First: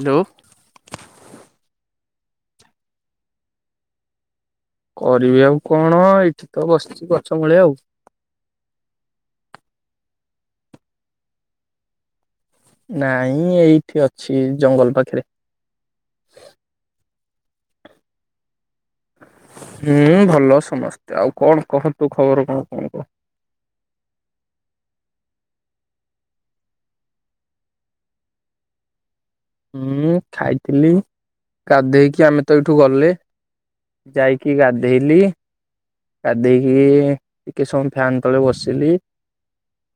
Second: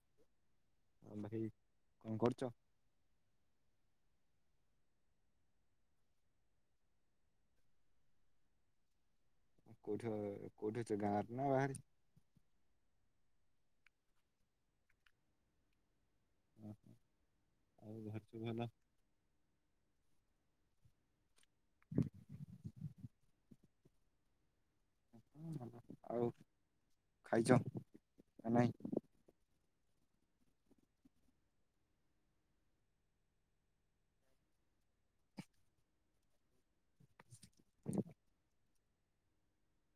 Hello. ଆଁ ଭାଇ କଣ କରୁଚ? କରିବି ଆଉ କଣ ଏଇଠି ତ ବସିଚି ଗଛ ମୂଳେ ଆଉ। କୋଉଠି ଅ କୋଉଠି ଅଛ ଗାଁରେ ନା ବାହାରେ? ନାଇଁ ଏଇଠି ଅଛି ଜଙ୍ଗଲ ପାଖେରେ। ଓ ହୋ ଆଉ [unintelligible] ଭଲ। ହଁ ଭଲ ସମସ୍ତେ ଆଉ କଣ କହ ତୋ ଖବର କଣ କଣ କହ। ଆଉ ଖାଇଚ ନା ନାଇଁ? ମୁଁ ଖାଇଥିଲି ଗାଧେଇକି ଆମେ ତ ଏଇଠୁ ଗଲେ। ଯାଇକି ଗାଧେଇଲି। ଗାଧେଇକି ଟିକେ ସମୟ ଫ୍ୟାନ ତଳେ ବସିଲି।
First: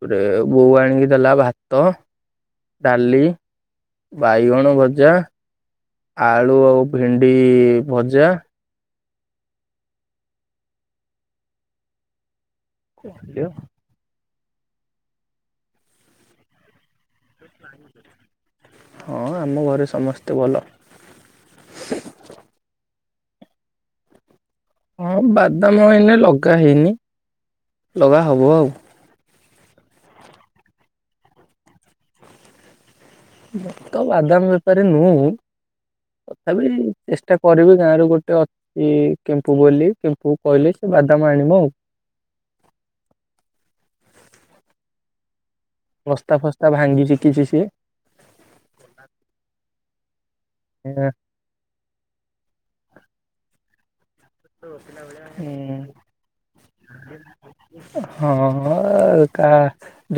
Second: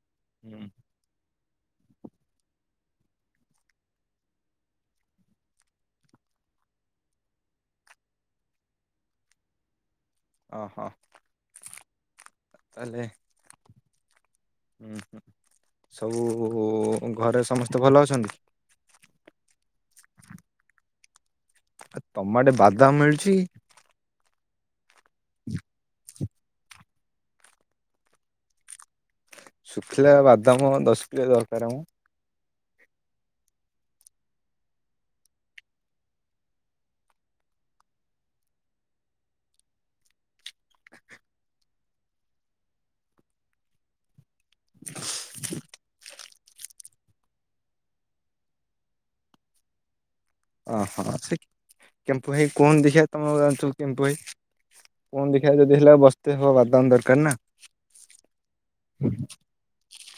ଗୋଟେ ହୁଁ ବୋଉ ଆଣିକି ଦେଲା ଭା ତ, ଡାଲି ବାଇଗଣ ଭଜା ଆଳୁ ଆଉ ଭେଣ୍ଡି ଭଜା ଅ ହ ତାହେଲେ ଉଁ ହୁଁ। ସବୁ ଘରେ ସମସ୍ତେ ଭଲ ଅଛନ୍ତି? ହଁ ଆମ ଘରେ ସମସ୍ତେ ଭଲ। ଆ ତମ ଆଡେ ବାଦାମ ମିଳୁଚି? ହଁ ବାଦାମ ଏଇନେ ଲଗା ହେଇନି ଲଗା ହବ ଆଉ। ଶୁଖିଲା ବାଦାମ ଦଶ କିଲେ ଦରକାର ମ। ମୁଁ ତ ବାଦାମ ବେପାରୀ ନୁହୁଁ ତଥାପି ଚେଷ୍ଟା କରିବି ଗାଁରୁ ଗୋଟେ ଅ ଏ କେମ୍ପୁ ବୋଲି କେମ୍ପୁ କହିଲେ ସେ ବାଦାମ ଆଣିବ ଆଉ। ବସ୍ତା ଫସ୍ତା ଭାଙ୍ଗି ଶିଖିଚି ସିଏ। ଓହଁ ସେ କେମ୍ପୁ ଭାଇ କୁହନ ଦେଖିବା ତମ ଠୁ କେମ୍ପୁ ଭାଇ। କୁହନ ଦେଖିବା ଯଦି ହେଲା ବସ୍ତେ ହବ ବାଦାମ ଦରକାର ନା। ହଁଅ କା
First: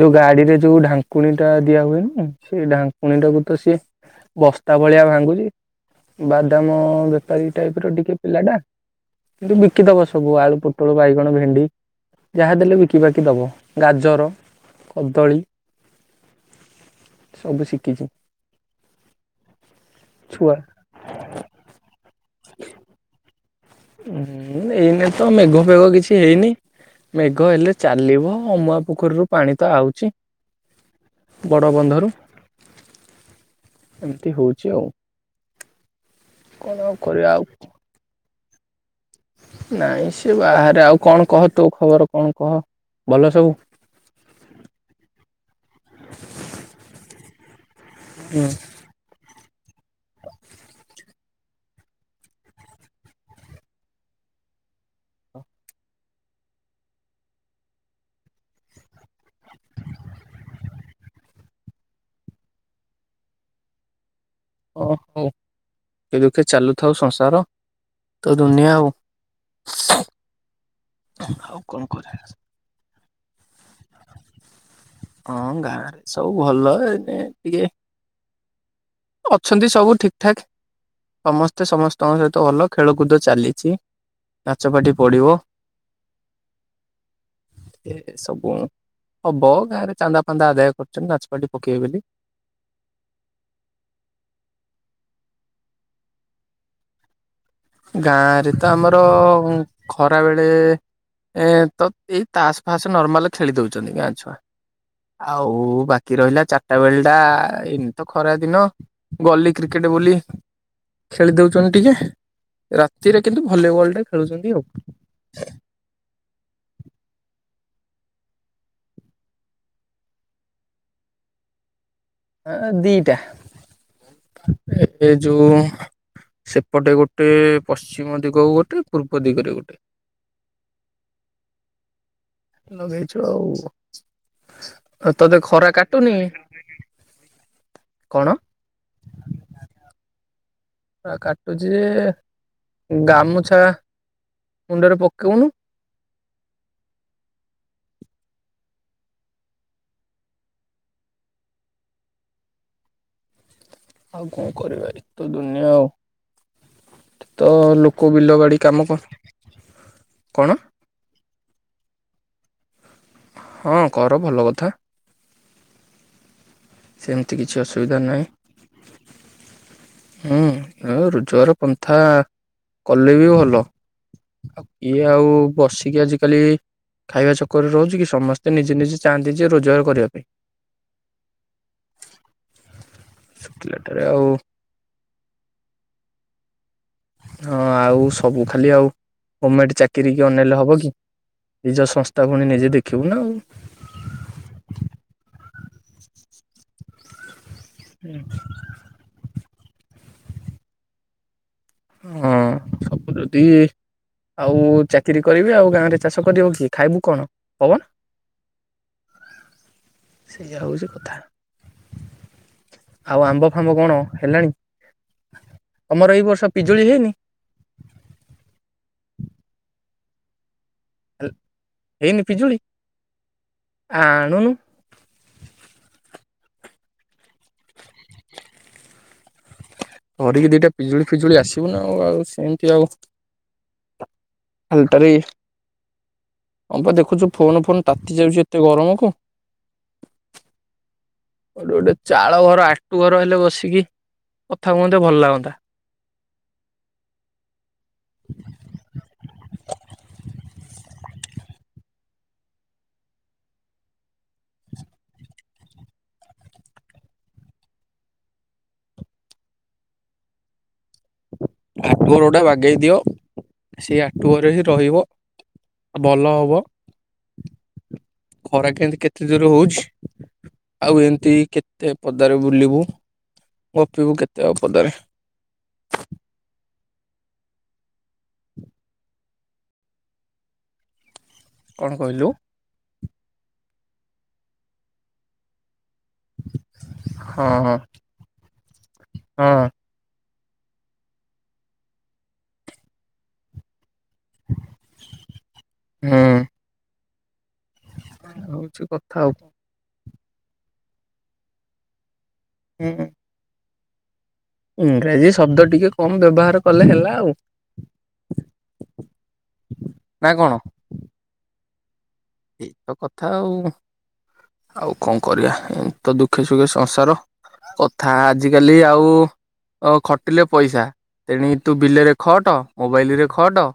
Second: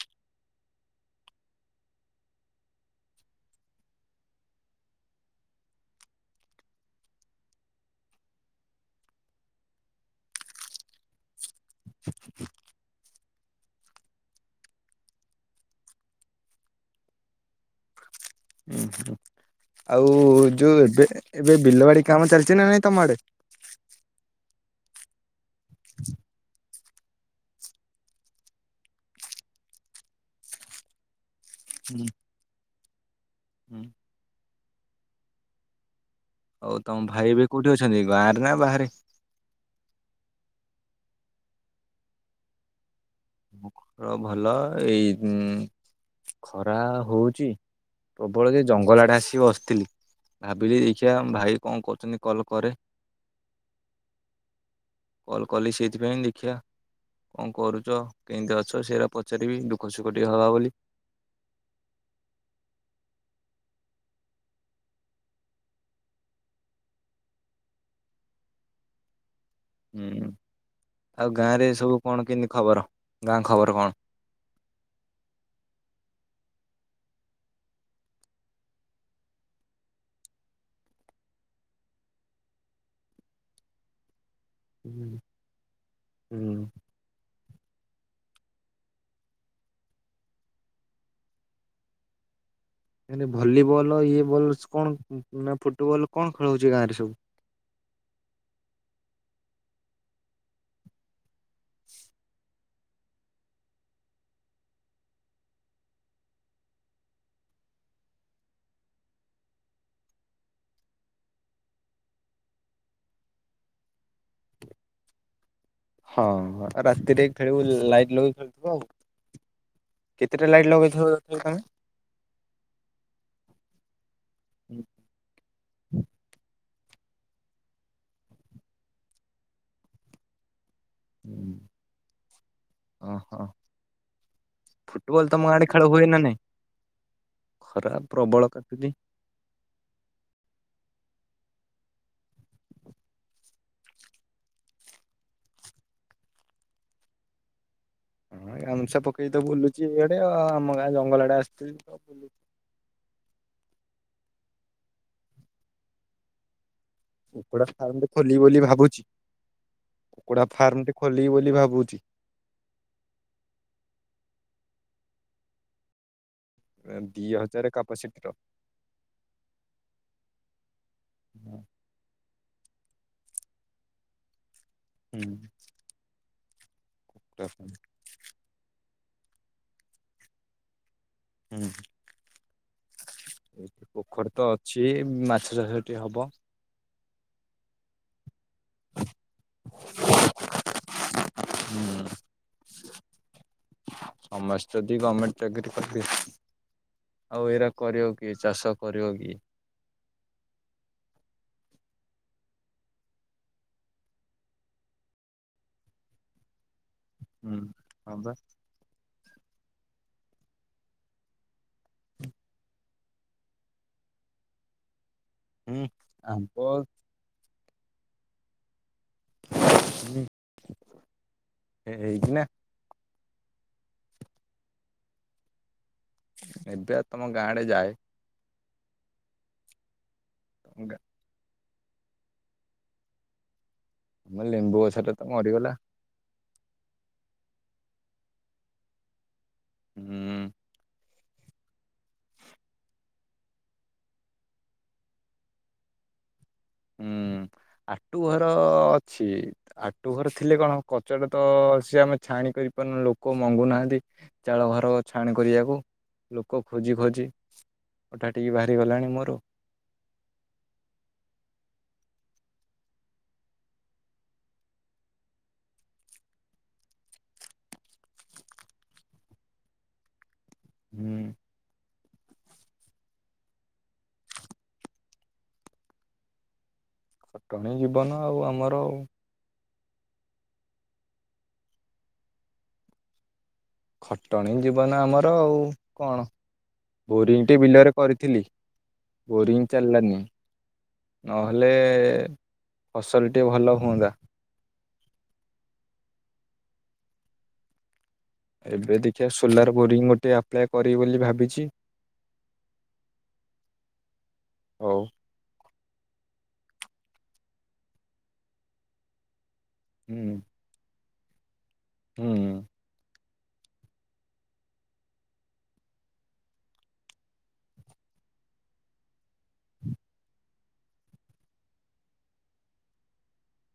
ଯୋଉ ଗାଡିରେ ଯୋଉ ଢାଙ୍କୁଣୀ ଟା ଦିଆ ହୁଏ ନୁ ସେଇ ଢାଙ୍କୁଣୀ ଟାକୁ ତ ସିଏ ବସ୍ତା ଭଳିଆ ଭାଙ୍ଗୁଚି ବାଦାମ ବେପାରୀ ଟାଇପ ର ଟିକେ ପିଲା ଟା। କିନ୍ତୁ ବିକି ଦବ ସବୁ ଆଳୁ, ପୋଟଳ, ବାଇଗଣ, ଭେଣ୍ଡି ଯାହା ଦେଲେ ବି ଶିକିବାକିି ଦବ ଗାଜର, କଦଳୀ ସବୁ ଶିକି ଉଁ ହୁଁ ଆଉ ଛୁଆ ଯୋଉ ଏବେ ଏବେ ବିଲବାଡି କାମ ଚାଲଚି ନା ନାଇଁ ତମ ଆଡେ? ହୁଁ ଏଇନେ ତ ମେଘ ଫେଘ କିଛି ହେଇନି। ମେଘ ହେଲେ ଚାଲିବ ଅମୁଆ ପୋଖରୀରୁ ପାଣି ତ ଆଉଚି। ବଡ଼ ବନ୍ଧରୁ ହୁଁ। ଏମିତି ହୋଉଚି ଆଉ। କଣ ଆଉ ତମ କରିବା ଭାଇ ଆଉ ଏବେ କୋଉଠି ଅଛନ୍ତି ଗାଁ ରେ ନା ବାହାରେ? ନାଇଁ ସେ ବାହାରେ ଆଉ କଣ କହ ତୋ ଖବର କଣ କହ? ଭଲ ସବୁ ମୋର ଭଲଏଇ ଉଁ ଖରା ହୋଉଚି। ହୁଁ ପ୍ରବଳ ଯେ ଜଙ୍ଗଲ ଆଡେ ଆସି ବସିଥିଲି ଭାବିଲି ସେ ଆମ ଭାଇ କଣ କରୁଚନ୍ତି କଲ୍ କରେ। କଲ୍ କଲି ସେଇଥିପାଇଁ ଦେଖିଆ କଣ କରୁଚ? କେମିତି ଅଛ ସେଇଟା ପଚାରିବି ଦୁଃଖ ସୁଖ ଟିକେ ହବା ବୋଲି। ଓ ହୋ ସୁଖେ ଦୁଃଖେ ଚାଲୁଥାଉ ସଂସାର ତ ଦୁନିଆ ଆଉ ହୁଁ ଆଉ ଗାଁ ରେ ସବୁ କଣ କେମିତି ଖବର ଗାଁ ଖବର କଣ? ହଁ ଗାଁ ରେ ସବୁ ଭଲ ଏଇନେ ଟିକେ ଅଛନ୍ତି ସବୁ ଠିକ ଠାକ ସମସ୍ତେ ସମସ୍ତଙ୍କ ସହିତ ଭଲ ଖେଳକୁଦ ଚାଲିଚି। ନାଚ ପାଟି ହୁଁ ପଡିବ ହୁଁ। ଏ ସବୁ। ହବ ଗାଁରେ ଚାନ୍ଦା ଫାନ୍ଦା ଆଦାୟ କରୁଚନ୍ତି ନାଚପାଟି ପକେଇବେ ବୋଲି। ମାନେ ଭଲିବଲ ଇଏ ବଲ୍ କଣ ନା ଫୁଟବଲ୍ କଣ ଖେଳ ହୋଉଚି ଗାଁ ରେ ସବୁ? ଗାଁରେ ତ ଆମର ଖରାବେଳେ ଏଁ ତ ଏଇ ତାସ ଫାସ ନର୍ମାଲ ଖେଳି ଦୋଉଚନ୍ତି ଗାଁ ଛୁଆ। ଆଉ ବାକି ରହିଲା ଚାରିଟା ବେଳ ଟା ଏମିତି ତ ଖରା ଦିନ। ଗଲି କ୍ରିକେଟ ବୋଲି ଖେଳି ଦୋଉଚନ୍ତି ଟିକେ। ରାତିରେ କିନ୍ତୁ ଭଲିବଲ ଟେ ଖେଳୁଚନ୍ତି ଆଉ। ହଁ ରାତିରେ ଖେଳିବୁ ଲାଇଟ ଲଗେଇ ଖେଳୁଥିବ ଆଉ। କେତେଟା ଲାଇଟ ଲଗେଇଥବ ତମେ? ଏ ଦିଟା ଏବେ ଯୋଉ ସେପଟେ ଗୋଟେ ପଶ୍ଚିମ ଦିଗକୁ ଗୋଟେ ପୂର୍ବ ଦିଗରେ ଗୋଟେ। [inaudible] ନଗେଇଚୁ ଆଉ। ଫୁଟବଲ ତତେ ତମ ଆଡେ ଖରା ଖେଳ ହୁଏ କାଟୁନି ନା ନାଇଁ ଖରା କଣ? ପ୍ରବଳ କାଟୁଚି। ଖରା କାଟୁଚି ଜେ ଗାମୁଛା ମୁଣ୍ଡରେ ପକଉନୁ। ହଁ ଗାମୁଁଛା ପକେଇ ତ ବୁଲୁଚି ଏଇଆଡେ ଆମ ଗାଁ ଜଙ୍ଗଲ ଆଡେ ଆସିଥିଲି ତ ବୁଲୁଚି। ଆଉ କଣ କରିବା ଏଇତ ଦୁନିଆ ଆଉ। ତ କୁକୁଡା ଲୋକ ଫାର୍ମଟେ ବିଲ ଖୋଲିବି ବାଡି ବୋଲି କାମ କ ଭାବୁଚି କୁକୁଡା କଣ ଫାର୍ମଟେ ଖୋଲିିବି ବୋଲି ଭାବୁଚି। ହଁ କର ଭଲ କଥା। ଏଁ ଦିଇ ସେମିତି କିଛି ହଜାର ଅସୁବିଧା କାପାସିଟିର। ହୁଁଏ ରୋଜଗାର ପନ୍ଥା କଲେ ବି ଭଲ। କିଏ ହୁଁ ଆଉ ହୁଁ ବସିକି ଆଜିକାଲି ଖାଇବା ଚକରେ ରହୁଚି କି ସମସ୍ ନିଜେ ନିଜେ ଚାହାନ୍ତି ଯେ ରୋଜଗାର କରିବା ପାଇଁ। ହୁଁ ଏଠି ଶୁଖିଲାଟାରେ ଆଉ ପୋଖରୀ ତ ଅଛି ମାଛ ଚାଷ ଟିଏ ହବ। ହଁ ଆଉ ସବୁ ଖାଲି ଆଉ ଗମେଣ୍ଟ ଚାକିର କି ଅନେଇଲେ ହବ କି। ନିଜ ହୁଁ ସଂସ୍ଥା ଫୁଣୀ ନିଜେ ଦେଖିବୁ ନା ଆଉ। ସମସ୍ତେ ଯଦି ଗମେଣ୍ଟ ଚାକିରି କରିବେ ଆଉ ଏଇରା କରିବ କିଏ ଚାଷ କରିବ କିଏ। ହଁ ସବୁ ଯଦି ଆଉ ଚାକିରି କରିବେ ଆଉ ଗାଁରେ ଚାଷ କରିବ କିଏ। ଖାଇବୁ କଣ ହୁଁ ପବନ। ହଁ ବା ସେଇଆ ହୋଉଚି କଥା। ଆଉ ଆମ୍ବ ଫାମ୍ବ କଣ ହେଲାଣି ହୁଁ ତମର ଏଇ ବର୍ଷ ଆମ୍ବ ଉଁ। ଉଁ। ହେଇନି ପିଜୁଳି ଆଣୁନୁ। ଏବେ ଆ ତମ ଗାଁଡେ ଯାଏ। [inaudible] ଧରିକି ଦିଟା ତମ ଗାଁ ପିଜୁଳି ଫିଜୁଳି ଆସିବୁ ନା ଆଉ ଆଉ ସେମିତି ଆଉ। ଆମର ଲେମ୍ବୁ ଗଛା ଖାଲିଟାରେ ଟା ତ ମରିଗଲା। ହଁ ପା ଦେଖୁଛୁ ଫୋନ୍ ଫୋନ୍ ତାତି ଯାଉଛି ଏତେ ଗରମକୁ। ହୁଁ। କୋଟି ଗୋଟେ ଚାଳ ଘର ଆଟୁ ଘର ହେଲେ ବସିକି କଥା କୁହନ୍ତେ ଭଲ ଲାଗନ୍ତା। ହୁଁ ଆଟୁ ଘର ଅଛି। ଆଟୁ ଘର ଥିଲେ କଣ କଚଟା ତ ସିଏ ଆମେ ଛାଣି କରିପାରୁନୁୁ ଲୋକ ମଙ୍ଗୁନାହାନ୍ତି। ଚାଳ ଘର ଛାଣି କରିବାକୁ ଲୋକ ଖୋଜି ଖୋଜି ଅଟା ଟିକେ ବାହାରିଗଲାଣି ମୋର। ଆକୁ ହରଟା ବାଗେଇ ଦିଅ ସେଇ ଆକୁଅର ହିଁ ରହିବ। ଭଲ ହବ। ଖରା କେ କେତେ ଜୋର ହଉଛି ଆଉ ହୁଁ ଏମତି କେ କେତେ ପଦାରେ ବୁଲିବୁ ଗପିବୁ କେତେ ଆଉ ପଦାରେ। ତମେ ଜୀବନ ଆଉ ଆମର। କଣ କହିଲୁ? ଖଟଣୀ ଜୀବନ ଆମର ଆଉ କଣ ବୋରିଂ ହଁ ଟି ହଁ ବିଲରେ କରି ଥିଲି ହଁ ବୋରିଙ୍ଗ ଚାଲଲା ନି। ନହେଲେ ଫସଲ ଟିକେ ଭଲ ହୁଅନ୍ତା। ହୁଁ। ହଉଛି ଏବେ କଥା ଦେଖିଆ ଆଉ ସୋଲାର ବୋରିଂ ଗୋଟେ ଆପ୍ଲାଏ କରିବି ବୋଲି ଭାବିଛି। ହୁଁ। ହଉ ଇଂରାଜୀ ଶବ୍ଦ ଟିକେ କମ ବ୍ୟବହାର କଲେ ହେଲା ଆଉ। ନା ହୁଁ। କଣ। ହୁଁ। ଏଇତ କଥା ଆଉ ଆଉ କଣ କରିବା ଏଇତ ଦୁଃଖେ ସୁଖେ ସଂସାର। କଥା ଆଜିକାଲି ଆଉ ଅ ଖଟିଲେ ପଇସା ତେଣିକି ତୁ ବିଲରେ ଖଟ ମୋବାଇଲରେ ଖଟ।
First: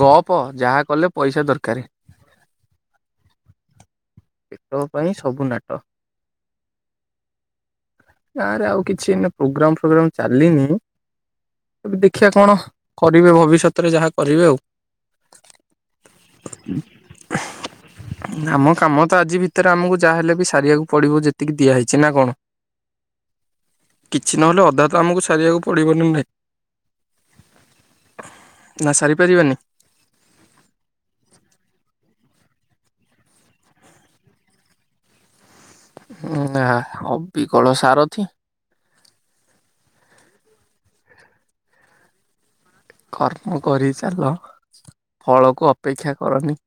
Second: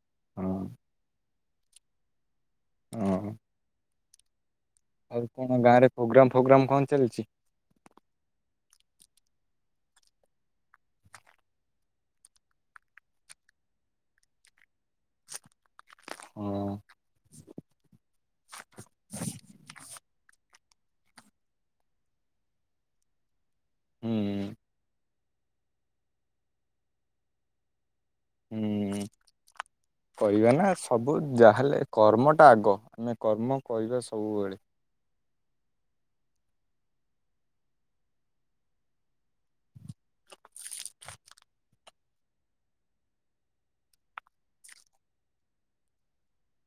ଗପ ହଁ ଯାହା କଲେ ପଇସା ଦରକାର। ଓଁ। [unintelligible] ଆଉ ତମ ନାଟ ଗାଁରେ ପ୍ରୋଗ୍ରାମ ଫୋଗ୍ରମ୍ କଣ ଚାଲଚି? ଗାଁ ରେ ଆଉ କିଛି ଏନା ପ୍ରୋଗ୍ରାମ ଫୋଗ୍ରମ୍ ଚାଲିନି। ଏବେ ଦେଖିଆ କଣ କରିବେ ଭବିଷ୍ୟତରେ ଯାହା କରିବେ ଆଉ। ହଁ [unintelligible] ଆମ କାମ ତ ଆଜି ଭିତରେ ଆମକୁ ଯାହାହେଲେ ବି ସାରିବାକୁ ପଡିବ ଯେତିକି ଦିଆହେଇଛି ନା କଣ। କିଛି ହୁଁ। ନହେଲେ ଅଧା ତ ଆମକୁ ସାରିବାକୁ ପଡିବ ନୁହେଁ। ନା ସାରିପାରିବାନି? କହିବା ନା ସବୁ ଯାହେଲେ କର୍ମଟା ଆଗ ଆମେ କର୍ମ କହିବା ସବୁବେଳେ। ନାଁ ଅବିିକଳ ସାରଥୀ। କର୍ମ କରି ଚାଲ ଫଳକୁ ଅପେକ୍ଷା କରନି।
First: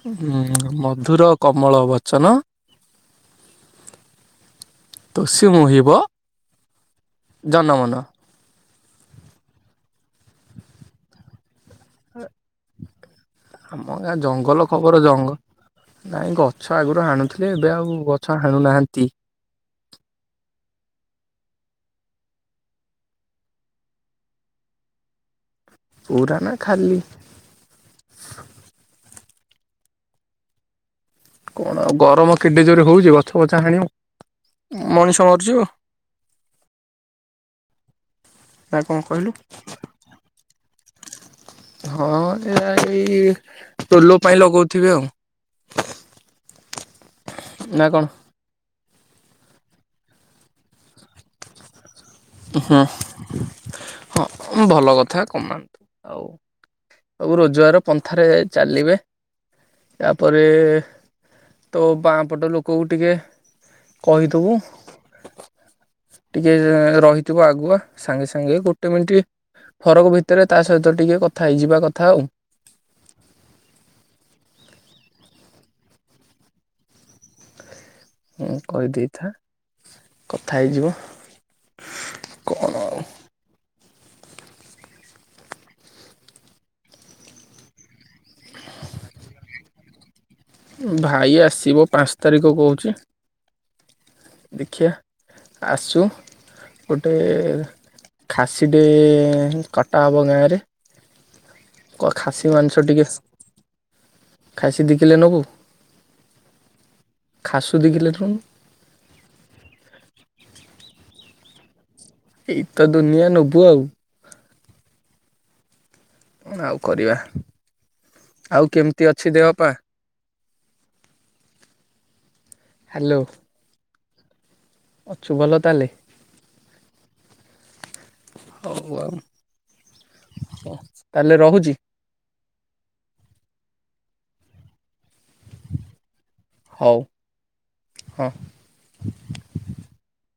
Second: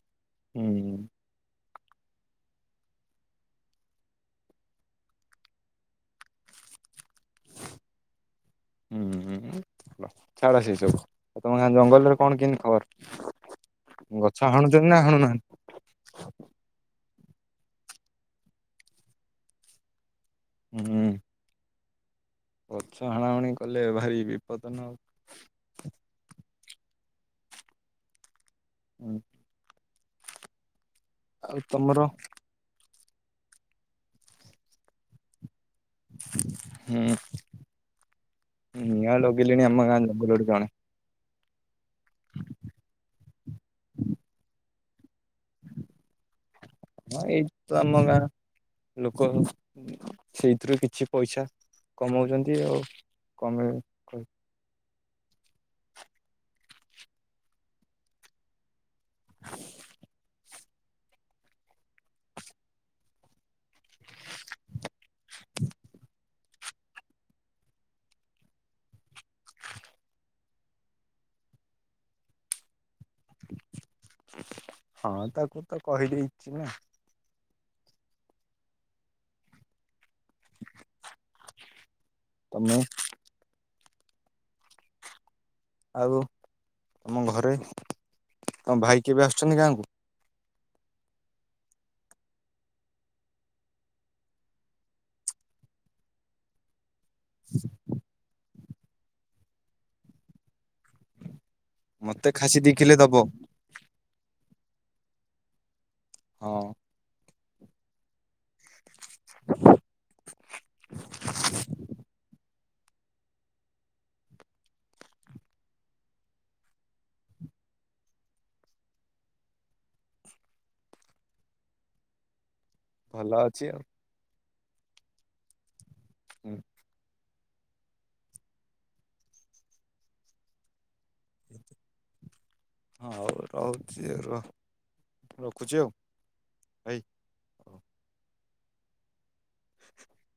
ହୁଁ ମଧୁର କମଳ ବଚନ ତୋଷୀ ମୋହିବ ଜନମନ। ହୁଁ ହୁଁ। ହ ଛାଡ ସେ ସବୁ ଆଉ ତମ ଗାଁ ଜଙ୍ଗଲରେ କଣ କେମିତି ଖବର? ଆମ ଗାଁ ଗଛ ଜଙ୍ଗଲ ହାଣୁଛନ୍ତି ନା ଖବର ଜଙ୍ଗଲ ହାଣୁନାହାନ୍ତି? ନାଇଁ ଗଛ ଆଗରୁ ହାଣୁଥିଲେ, ଏବେ ଆଉ ଗଛ ହାଣୁନାହାଁନ୍ତି। ହୁଁ। ଗଛ ହଣା ହଣି କଲେ ଭାରି ବିପଦ ନାଁ ଆଉ। ପୁରା ନା ଖାଲି। ହୁଁ। କଣ ଆଉ ଗରମ କେଡେ ଜୋରେ ହଉଛି ଗଛ ଫଛ ହାଣିବ ମଣିଷ ମରିଯିବ। ହୁଁ ନା କଣ ନିଆଁ କହିଲୁ? ଲଗେଇଲେଣି ଆମ ଗାଁ ଜଙ୍ଗଲରେ କଣେ। ହଁ ଏରା ଏଇ ଟୋଲୋ ପାଇଁ ଲଗଉଥିବେ ଆଉ। ହଁ ଏଇ ନା ତମ କଣ? ଗାଁ ଲୋକ ସେଇଥିରୁ କିଛି ପଇସା କମଉଛନ୍ତି ଆଉ ହଁ କମେଇ ହଁ ଭଲ କଥା କମାନ୍ତୁ ଆଉ। ସବୁ ରୋଜଗାର ପନ୍ଥାରେ ଚାଲିବେ। ୟାପରେ ତୋ ବାଁପଟ ଲୋକକୁ ଟିକେ କହିଦବୁ ଟିକେ ରହି ଥିବ ଆଗୁଆ ସାଙ୍ଗେ ସାଙ୍ଗେ ଗୋଟେ ମିଟ ଫରକ ଭିତରେ ତା ସହିତ ଟିକେ କଥା ହେଇଯିବା କଥା ଆଉ। ହଁ ତାକୁ ତ କହିଦେଇଛି ନା। ହଁ କହିଦେଇଥା କଥା ହେଇଯିବ ତମେ କଣ। ଆଉ ଆଉ ତମ ଘରେ ତମ ଭାଇ କେବେ ଆସୁଛନ୍ତି ଗାଁକୁ। ଭାଇ ଆସିବ ପାଞ୍ଚ ତାରିଖ କହୁଛି। ଦେଖିଆ ଆସୁ। ଏ ଖାସିଟେ କଟା ହେବ ଗାଁରେ। କ ମତେ ଖାସି ଦି ମାଂସ କିଲେ ଟିକେ ଦବ ଖାସି ଦିକିଲେ ନବୁ? ହଁ। ଖାସୁ ଦିକିଲେ ନଉନୁ? [unintelligible] ଏଇ ତ ଦୁନିଆ ନବୁ ଆଉ। ଆଉ କରିବା ଆଉ କେମିତି ଅଛି ଦେହପା? ହ୍ୟାଲୋ ଭଲ ଅଛି ଆଉ। ଅଛୁ ଭଲ ତାଲେ। ହୁଁ। ହଉ ଆଉ ହଉ। ତାହେଲେ ରହୁଛି। ହଉ ରହୁଛି ର ରଖୁଛି ଆଉ। ହଉ ଭାଇ। ହଁ। [unintelligible]